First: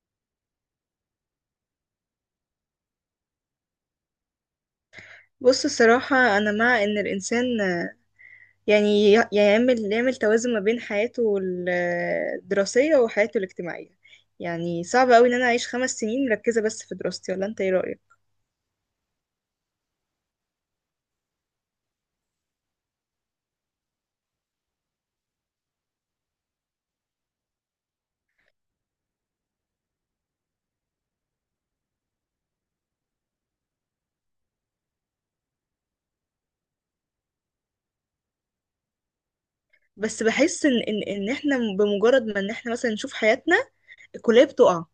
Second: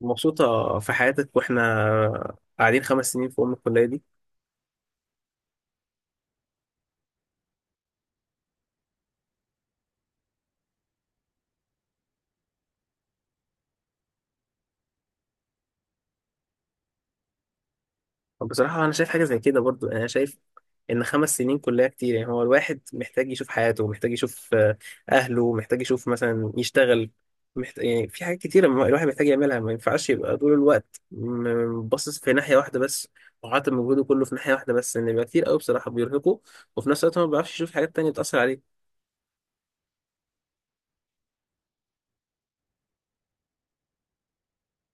مبسوطة في حياتك واحنا قاعدين 5 سنين في أم الكلية دي؟ بص الصراحة أنا مع إن الإنسان يعني يعمل توازن ما بين حياته الدراسية وحياته الاجتماعية. يعني صعب أوي إن أنا أعيش 5 سنين مركزة بس في دراستي، ولا أنت إيه رأيك؟ طب بصراحة أنا شايف حاجة زي كده برضو، يعني أنا شايف إن 5 سنين كلية كتير. يعني هو الواحد محتاج يشوف حياته، محتاج يشوف أهله، محتاج يشوف مثلا يشتغل، محتاج، يعني في حاجات كتيرة الواحد محتاج يعملها. ما ينفعش يبقى طول الوقت باصص في ناحية واحدة بس، وحاطط مجهوده كله في ناحية واحدة بس، إن بيبقى كتير أوي، بصراحة بيرهقه. وفي نفس الوقت هو ما بيعرفش يشوف حاجات تانية بتأثر عليه. بس بحس إن إحنا بمجرد ما إن إحنا مثلا نشوف حياتنا الكلية بتقع،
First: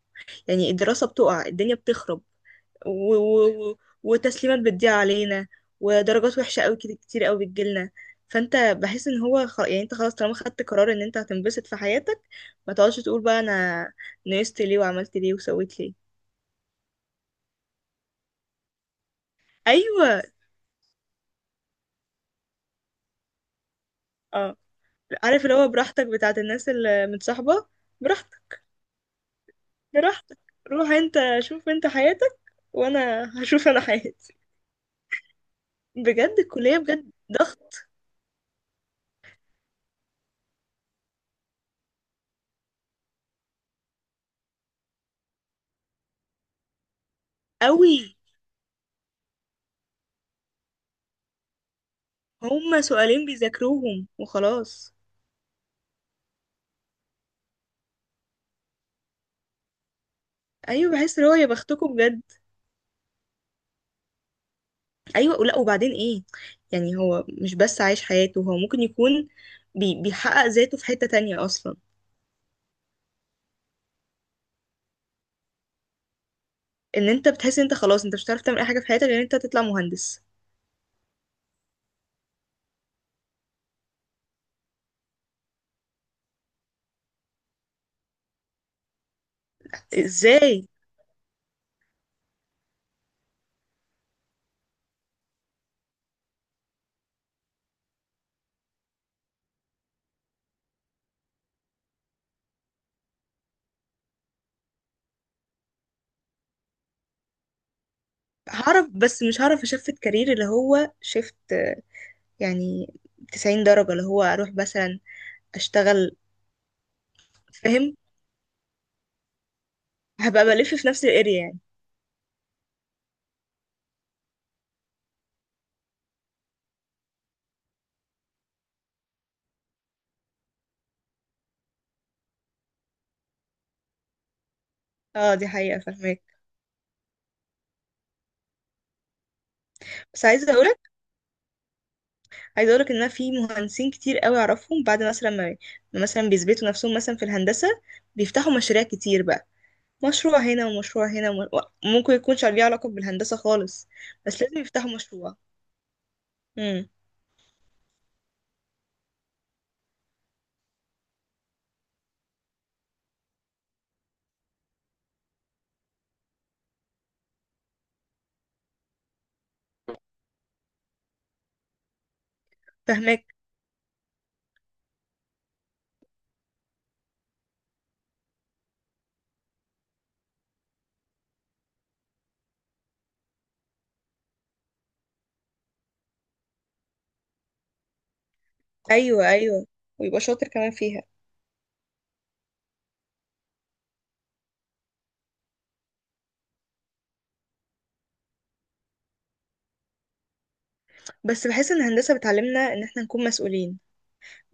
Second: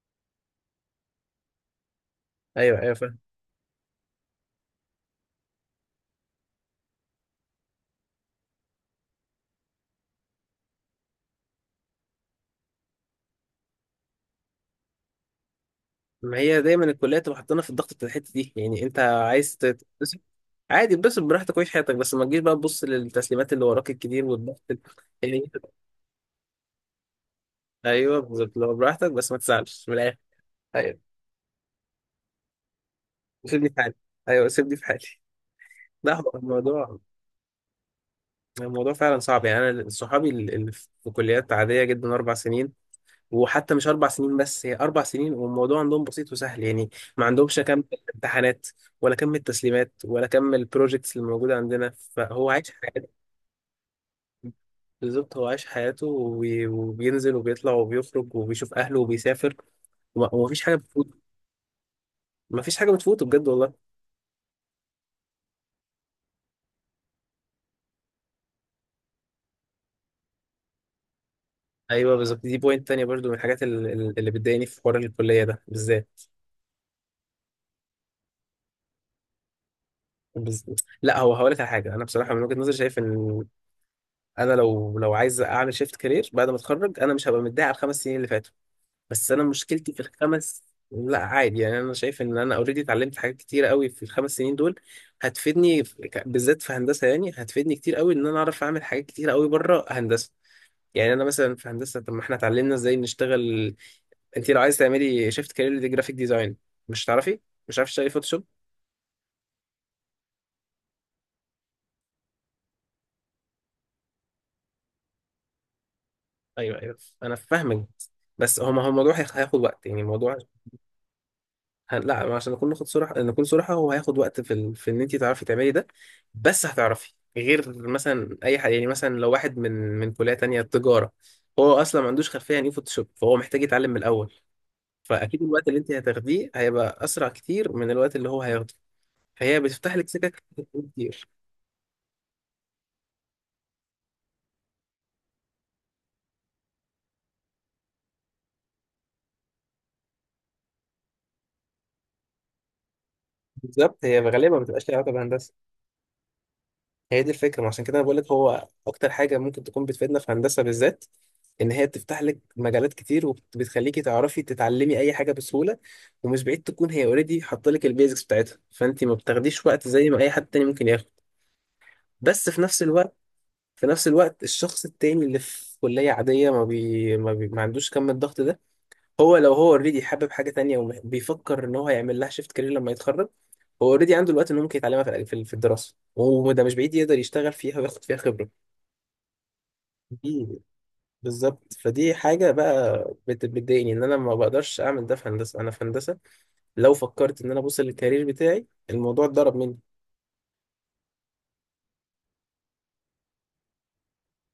يعني الدراسة بتقع، الدنيا بتخرب أيوه، أيوه، و... فاهم. و... و- وتسليمات بتضيع علينا، ودرجات وحشة قوي كتير قوي بتجيلنا. فانت بحس ان هو يعني انت خلاص طالما خدت قرار ان انت هتنبسط في حياتك، ما تقعدش تقول بقى انا نقصت ليه وعملت ليه وسويت ليه. ما هي دايما الكليه تبقى حاطانا في الضغط بتاع الحته دي. يعني انت عايز تتبسط، ايوه. عادي اتبسط براحتك وعيش حياتك، بس ما تجيش بقى تبص للتسليمات اللي وراك الكتير اه، والضغط عارف يعني. اللي هو براحتك بتاعت الناس اللي متصاحبة. ايوه بالظبط، براحتك، لو براحتك بس ما تزعلش من الاخر. براحتك، روح ايوه، انت شوف انت حياتك، وانا سيبني هشوف في انا حالي. حياتي. ايوه، سيبني في حالي. لا، هو بجد الكلية الموضوع، بجد ضغط الموضوع فعلا صعب. يعني انا صحابي اللي في كليات عاديه جدا، 4 سنين. وحتى مش 4 سنين، بس هي 4 سنين. والموضوع عندهم بسيط وسهل، يعني ما عندهمش كم قوي. امتحانات، ولا كم التسليمات، ولا كم البروجيكتس اللي موجوده عندنا. فهو عايش، هما سؤالين بيذاكروهم وخلاص. بالظبط، هو عايش حياته، وبينزل وبيطلع وبيخرج وبيشوف أهله وبيسافر، ومفيش حاجة ايوه، بتفوت. بحس اللي هو يا بختكم بجد. مفيش حاجة بتفوته بجد والله. ايوه، ولا وبعدين ايه؟ يعني هو مش بس عايش حياته، هو ممكن يكون بيحقق ذاته في حتة تانية اصلا. أيوه، بالظبط. دي بوينت تانية برضو من الحاجات اللي بتضايقني في حوار الكلية ده بالذات. ان انت بتحس ان انت خلاص انت مش هتعرف تعمل اي حاجة في حياتك غير ان انت تطلع مهندس. بز... لا، هو هقول لك على حاجة. أنا بصراحة من وجهة نظري شايف إن أنا لو عايز أعمل شيفت كارير بعد ما أتخرج، أنا مش هبقى متضايق على ال5 سنين اللي فاتوا. بس انا مشكلتي في الخمس. ازاي؟ لا عادي، يعني انا شايف ان انا اوريدي اتعلمت حاجات كتير قوي في ال5 سنين دول. هتفيدني بالذات في هندسه. يعني هتفيدني كتير قوي ان انا اعرف اعمل حاجات كتير قوي بره هندسه. يعني انا مثلا في هندسه، طب ما احنا اتعلمنا ازاي نشتغل. انت لو عايز تعملي شيفت كارير دي جرافيك ديزاين، مش هتعرفي، مش عارف تشتغلي فوتوشوب. هعرف بس مش هعرف اشفت كارير اللي هو شفت، يعني 90 درجة اللي هو اروح مثلا اشتغل. ايوه ايوه، انا فاهمك. فاهم. بس هو، ما هو الموضوع هياخد وقت، يعني الموضوع. هبقى بلف في نفس الاريا يعني. لا، عشان نكون ناخد صراحة، نكون صراحة، هو هياخد وقت في ان انت تعرفي تعملي ده. بس هتعرفي غير مثلا اي حاجة. يعني مثلا لو واحد من كلية تانية تجارة، هو اصلا ما عندوش خلفية عن ايه فوتوشوب، فهو محتاج يتعلم من الاول. اه، فاكيد دي الوقت اللي حقيقة انت فاهمك. هتاخديه هيبقى اسرع كتير من الوقت اللي هو هياخده. فهي بتفتح لك بس سكك عايزة اقول، كتير. عايزه اقولك ان انا في مهندسين كتير قوي اعرفهم بعد مثلا ما مثلا بيثبتوا نفسهم مثلا في الهندسه، بيفتحوا مشاريع كتير بقى، مشروع هنا ومشروع هنا وممكن يكونش ليه علاقه بالهندسه خالص. بالظبط، هي بس غالبا لازم ما بتبقاش يفتحوا ليها علاقة مشروع. بهندسة. امم. هي دي الفكرة. ما عشان كده انا بقول لك هو اكتر حاجة ممكن تكون بتفيدنا في هندسة بالذات، ان هي بتفتح لك مجالات كتير وبتخليكي تعرفي تتعلمي اي حاجة بسهولة. ومش بعيد تكون هي اوريدي حاطه لك البيزكس بتاعتها، فانت ما بتاخديش وقت زي ما اي حد تاني ممكن ياخد. بس في نفس الوقت، فهمك. في نفس الوقت الشخص التاني اللي في كلية عادية ما عندوش كم الضغط ده. هو لو هو اوريدي حابب حاجة تانية وبيفكر ان هو هيعمل لها شيفت كارير لما يتخرج، هو اوريدي عنده الوقت انه ممكن يتعلمها في الدراسة. وده مش بعيد يقدر يشتغل فيها وياخد فيها خبرة. ايوه، ايوه. ويبقى دي شاطر كمان فيها. بالظبط. فدي حاجة بقى بتضايقني، ان انا ما بقدرش اعمل ده في هندسة. انا في هندسة لو فكرت ان انا ابص للكارير بتاعي، الموضوع اتضرب مني. بس بحس ان الهندسه بتعلمنا ان احنا نكون مسؤولين.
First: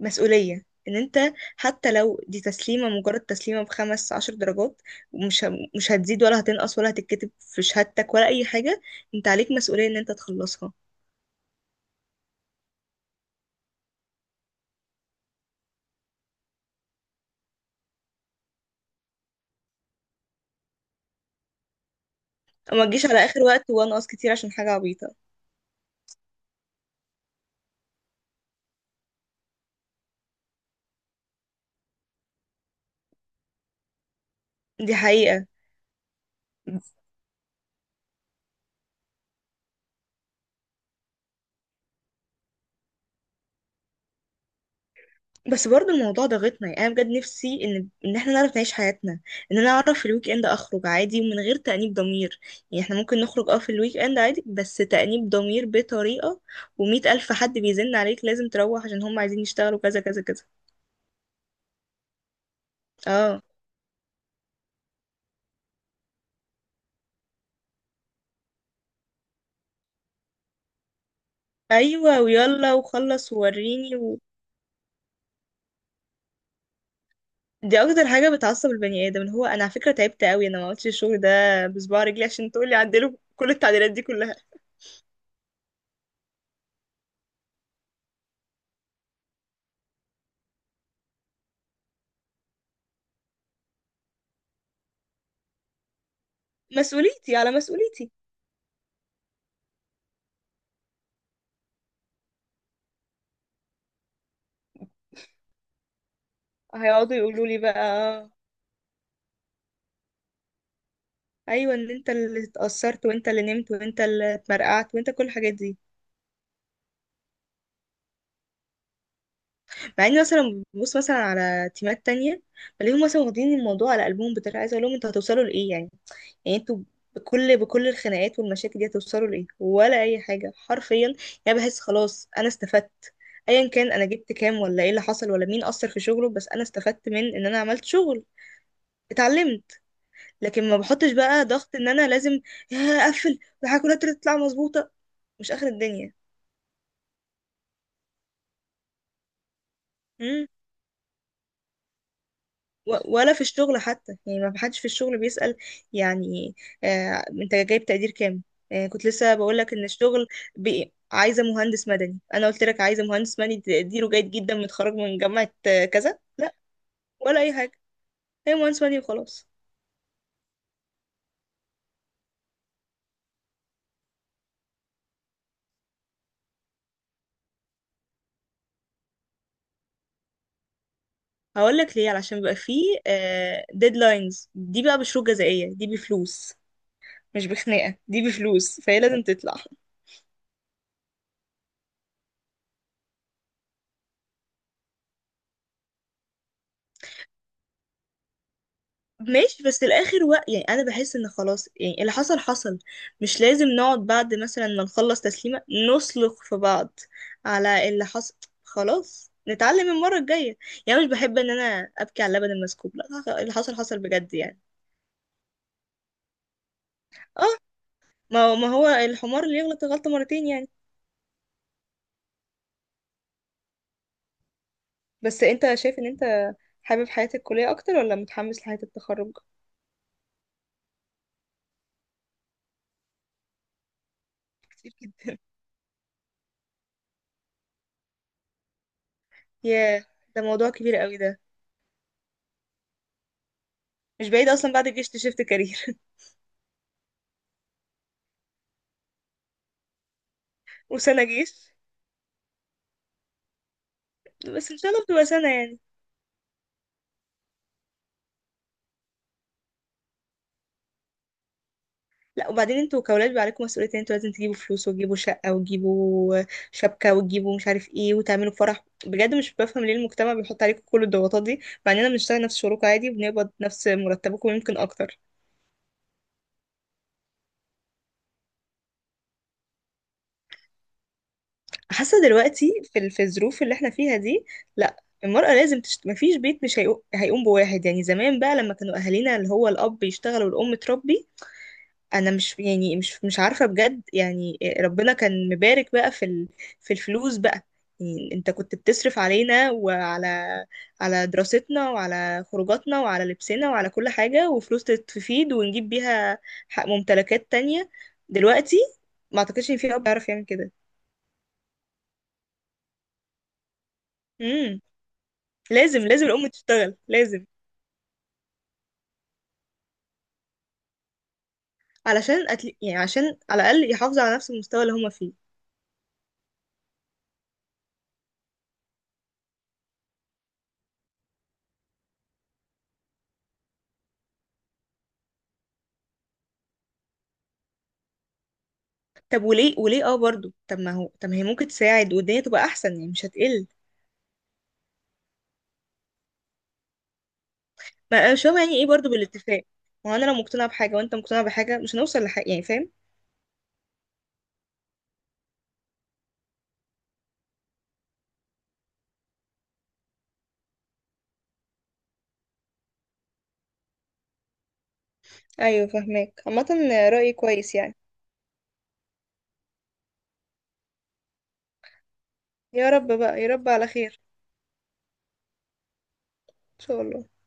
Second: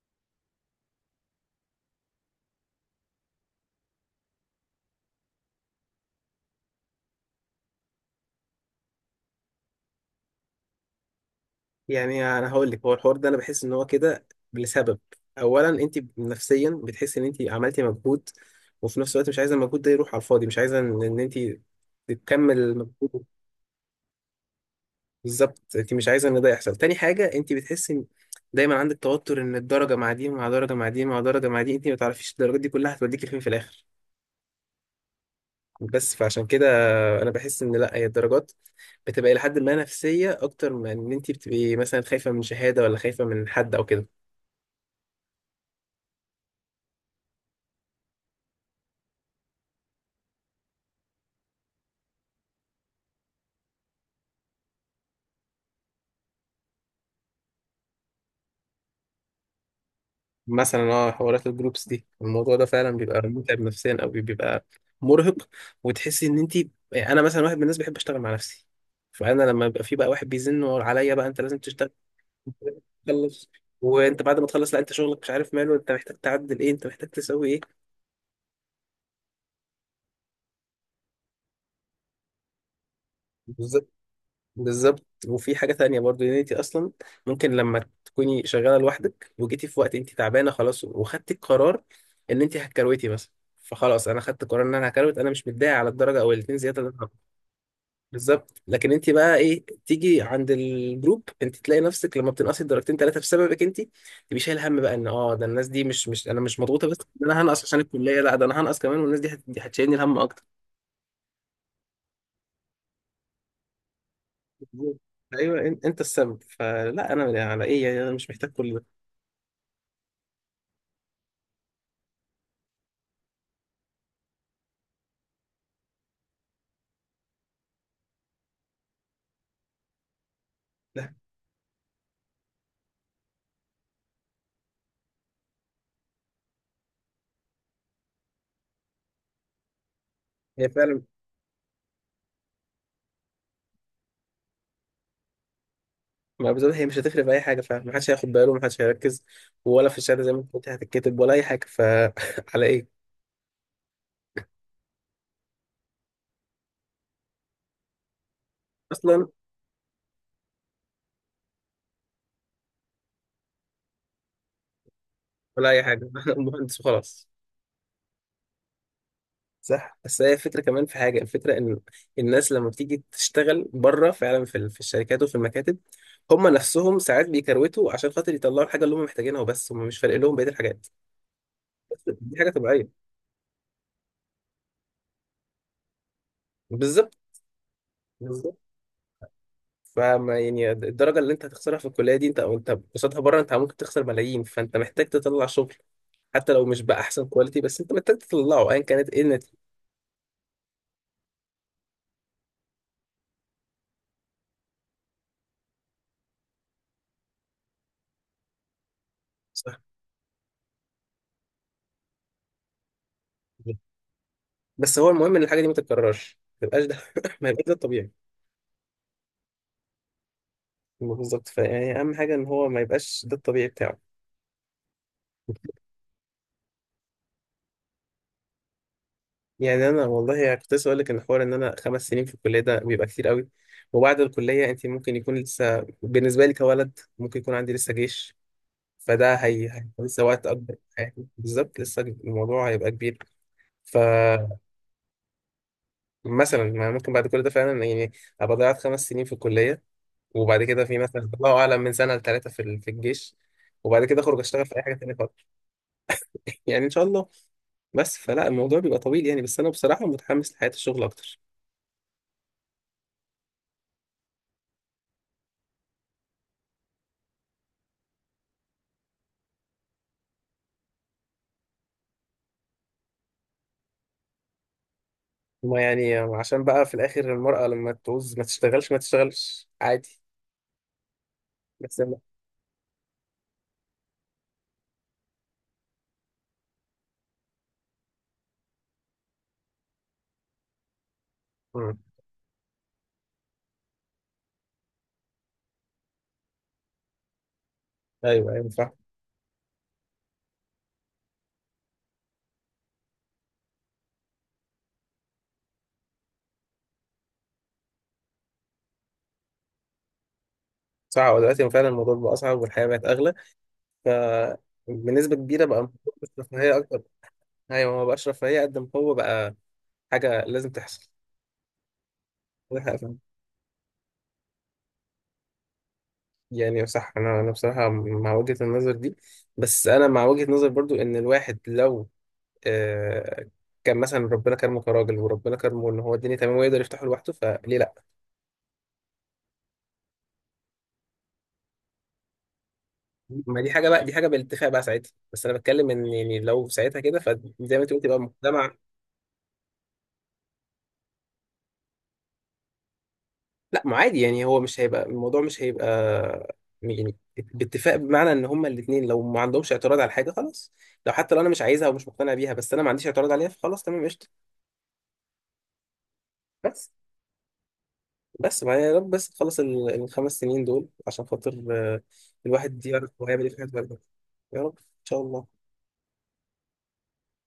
مسؤوليه ان انت حتى لو دي تسليمه مجرد تسليمه ب15 درجات، ومش مش هتزيد ولا هتنقص ولا هتتكتب في شهادتك ولا اي حاجه، انت عليك مسؤولية ان انت تخلصها، يعني انا هقول لك هو الحوار ده انا بحس ان هو كده لسبب. اولا انت نفسيا بتحس ان انت عملتي مجهود، وفي نفس الوقت مش عايزة المجهود ده يروح على الفاضي، مش عايزة إن انت تكمل وما تجيش المجهود. على اخر وقت وانقص كتير عشان حاجه عبيطه. بالظبط، انت مش عايزة ان ده يحصل. تاني حاجة، انت بتحسي إن دايما عندك توتر، ان الدرجة مع دي مع درجة مع دي مع درجة مع دي، انت ما تعرفيش الدرجات دي كلها هتوديكي فين في الاخر. دي حقيقه. بس فعشان كده انا بحس ان لا، هي الدرجات بتبقى لحد ما نفسيه اكتر من ان انت بتبقي مثلا خايفه من شهاده ولا خايفه من حد او كده. بس برضو الموضوع ضاغطنا، يعني انا بجد نفسي ان احنا نعرف نعيش حياتنا، ان انا اعرف في الويك اند اخرج عادي ومن غير تانيب ضمير. يعني احنا ممكن نخرج في الويك اند عادي بس تانيب ضمير بطريقه، و100 ألف حد بيزن عليك لازم تروح عشان هم عايزين يشتغلوا كذا كذا كذا. مثلا اه، حوارات الجروبس دي، الموضوع ده فعلا بيبقى اه، متعب نفسيا، او بيبقى مرهق. وتحسي ان انت، انا مثلا واحد من الناس بحب اشتغل مع نفسي. فانا لما يبقى في بقى واحد بيزن عليا بقى انت لازم تشتغل، ايوه، أنت ويلا لازم وخلص تخلص. ووريني. وانت بعد ما تخلص، لا، انت شغلك مش عارف ماله، انت محتاج تعدل ايه، انت محتاج تسوي دي اكتر حاجه بتعصب البني ادم، اللي هو انا على فكره تعبت قوي، انا ما عملتش الشغل ده بصباع رجلي عشان تقولي عدله كل ايه. التعديلات دي كلها. بالظبط. وفي حاجة تانية برضو، ان انت اصلا ممكن لما تكوني شغالة لوحدك وجيتي في وقت انت تعبانة خلاص وخدتي القرار ان انت هتكروتي مثلا. فخلاص، انا خدت قرار ان انا هكروت، انا مش متضايق على الدرجة او الاتنين زيادة اللي أنا هاخدهم. مسؤوليتي على مسؤوليتي. بالظبط. لكن انت بقى ايه، تيجي عند الجروب انت تلاقي نفسك لما بتنقصي درجتين ثلاثة بسببك انت، تبقي شايل هم بقى ان اه ده الناس دي مش انا، مش مضغوطة بس هيقعدوا ان انا يقولوا لي هنقص عشان بقى الكلية، لا، ده انا هنقص كمان والناس دي دي هتشيلني الهم اكتر. ايوه، ان انت اللي اتأثرت وانت اللي نمت وانت اللي اتمرقعت بالظبط. وانت كل الحاجات ايوه، دي. انت السبب. فلا، انا على ايه؟ يعني انا مش محتاج كل ده. مع اني مثلا ببص مثلا على تيمات تانية بلاقيهم مثلا واخدين الموضوع على قلبهم بطريقه، عايزه اقول لهم انتوا هتوصلوا لايه يعني؟ يعني انتوا بكل الخناقات والمشاكل دي هتوصلوا لايه ولا اي حاجه حرفيا؟ يعني بحس خلاص انا استفدت، ايا كان انا جبت كام ولا ايه اللي حصل ولا مين اثر في شغله، بس انا استفدت من ان انا عملت شغل، اتعلمت. هي لكن ما فعلا، بحطش بقى ضغط ان انا لازم يا اقفل والحاجات تطلع مظبوطه، مش اخر الدنيا. ما بالظبط هي مش هتفرق في اي حاجه فعلا، محدش هياخد باله ومحدش هيركز. ولا في الشهاده زي ما امم. انت قلت هتتكتب، ولا اي حاجه. فعلى ايه ولا في الشغل حتى، يعني ما حدش في الشغل بيسأل يعني، آه، انت جايب تقدير كام؟ آه، كنت اصلا؟ لسه بقول لك ان الشغل عايزه مهندس مدني. انا قلت لك عايزه مهندس مدني تقديره جيد جدا متخرج من جامعه ولا اي حاجه. كذا. لا، مهندس وخلاص. ولا اي حاجه. هي مهندس مدني وخلاص. صح. بس هي الفكره كمان، في حاجه، الفكره ان الناس لما بتيجي تشتغل بره فعلا في الشركات وفي المكاتب، هم نفسهم ساعات بيكروتوا عشان خاطر يطلعوا الحاجه اللي هم محتاجينها وبس، هم مش فارق لهم بقيه الحاجات. هقول لك ليه، دي علشان حاجه بيبقى فيه طبيعيه. ديدلاينز، دي بقى بشروط جزائيه، دي بفلوس، بالظبط. مش بخناقه، دي بالظبط. بفلوس فهي لازم تطلع. فما يعني الدرجه اللي انت هتخسرها في الكليه دي، انت او انت قصادها بره، انت ممكن تخسر ملايين. فانت محتاج تطلع شغل حتى لو مش بأحسن كواليتي، بس انت محتاج تطلعه ايا كانت ايه النتيجه. ماشي. بس الاخر يعني انا بحس ان خلاص، يعني اللي حصل حصل، مش لازم نقعد بعد مثلا ما نخلص تسليمة نسلق في بعض على اللي حصل، خلاص صح. نتعلم المرة الجاية. يعني مش بحب ان انا ابكي على اللبن المسكوب، لا اللي حصل حصل بجد يعني. بس هو المهم ان الحاجه دي ما تتكررش، ما تبقاش ده اه، ما يبقاش ده الطبيعي. ما هو الحمار اللي يغلط غلطة مرتين يعني. بالظبط. فيعني اهم حاجه ان هو ما يبقاش ده الطبيعي بتاعه. بس انت شايف ان انت حابب حياة الكلية اكتر ولا متحمس لحياة التخرج؟ يعني انا والله، يعني كنت لسه اقول لك ان حوار ان انا 5 سنين في الكليه ده بيبقى كتير قوي. وبعد الكليه انت كتير ممكن يكون جدا. لسه، بالنسبه لي كولد ممكن يكون عندي لسه جيش. فده ياه، لسه ده وقت موضوع اكبر. كبير قوي يعني ده. بالظبط، لسه الموضوع هيبقى كبير. مش بعيد فمثلا، اصلا بعد الجيش تشفت كارير ما ممكن بعد كل ده فعلا، يعني ابقى ضيعت 5 سنين في الكليه، وبعد كده في وسنة مثلا الله جيش. اعلم من سنه لثلاثه في الجيش، وبعد كده اخرج اشتغل بس في ان اي شاء حاجه الله تانيه بتبقى خالص. سنة يعني. يعني ان شاء الله. بس فلا، الموضوع بيبقى طويل يعني، بس انا بصراحه متحمس لحياه الشغل اكتر. لا وبعدين انتوا كأولاد بيبقى عليكم مسؤوليتين، انتوا لازم تجيبوا فلوس وتجيبوا شقة وتجيبوا شبكة وتجيبوا مش عارف ايه وتعملوا فرح، بجد مش بفهم ليه المجتمع بيحط عليكم كل الضغوطات دي، مع اننا بنشتغل نفس شغلكم عادي وبنقبض نفس مرتبكم يمكن اكتر. ما يعني عشان بقى في الاخر، المراه لما تعوز ما تشتغلش ما تشتغلش عادي. بس أنا- حاسة دلوقتي في الظروف اللي احنا فيها دي. لا، المرأة لازم مفيش بيت مش هيقو- هيقوم بواحد يعني، زمان بقى لما كانوا أهالينا اللي هو الأب يشتغل والأم تربي. مم. انا مش، يعني مش عارفه بجد، يعني ربنا كان مبارك بقى في الفلوس بقى، يعني انت ايوه ايوه، كنت صح. بتصرف علينا، وعلى دراستنا وعلى خروجاتنا وعلى لبسنا وعلى كل حاجه، وفلوس تفيد ونجيب بيها حق ممتلكات تانية. دلوقتي ما اعتقدش ان في اب يعرف يعمل كده. صح، هو دلوقتي فعلا الموضوع بقى اصعب والحياه بقت اغلى. ف امم. بنسبه كبيره بقى لازم الموضوع لازم مش الام رفاهيه تشتغل، اكتر. لازم، ايوه، ما بقاش رفاهيه قد ما هو بقى حاجه لازم تحصل. علشان يعني عشان على الاقل يحافظوا على نفس المستوى اللي هما فيه. يعني صح. انا بصراحه مع وجهه النظر دي. بس انا مع وجهه نظر برضو ان الواحد لو، آه كان مثلا ربنا كرمه كراجل، وربنا كرمه ان هو الدنيا تمام ويقدر يفتحه لوحده، فليه لا؟ طب وليه برضو، طب ما هي ممكن تساعد والدنيا تبقى احسن يعني مش ما هتقل. دي حاجه بقى، دي حاجه بالاتفاق بقى ساعتها. بس انا بتكلم ان يعني لو ساعتها كده، فزي ما انت قلت يبقى ما مش فاهمة المجتمع. يعني ايه برضو بالاتفاق؟ ما هو انا لو مقتنعة بحاجة وانت مقتنع بحاجة مش هنوصل لحاجة، يعني فاهم؟ لا، ما عادي، يعني هو مش هيبقى، الموضوع مش هيبقى، يعني باتفاق بمعنى ان هما الاثنين لو ما عندهمش اعتراض على حاجه خلاص. لو حتى لو انا مش عايزها ومش مقتنع بيها، بس انا ما عنديش اعتراض عليها، فخلاص تمام قشطه. ايوه فاهماك. عامة بس، رأيي كويس يعني. بس ما يا رب بس تخلص ال5 سنين دول عشان خاطر الواحد يا يعرف رب هو هيعمل بقى، يا ايه في رب حياته بعد على كده. خير، يا رب ان شاء الله. ان شاء الله.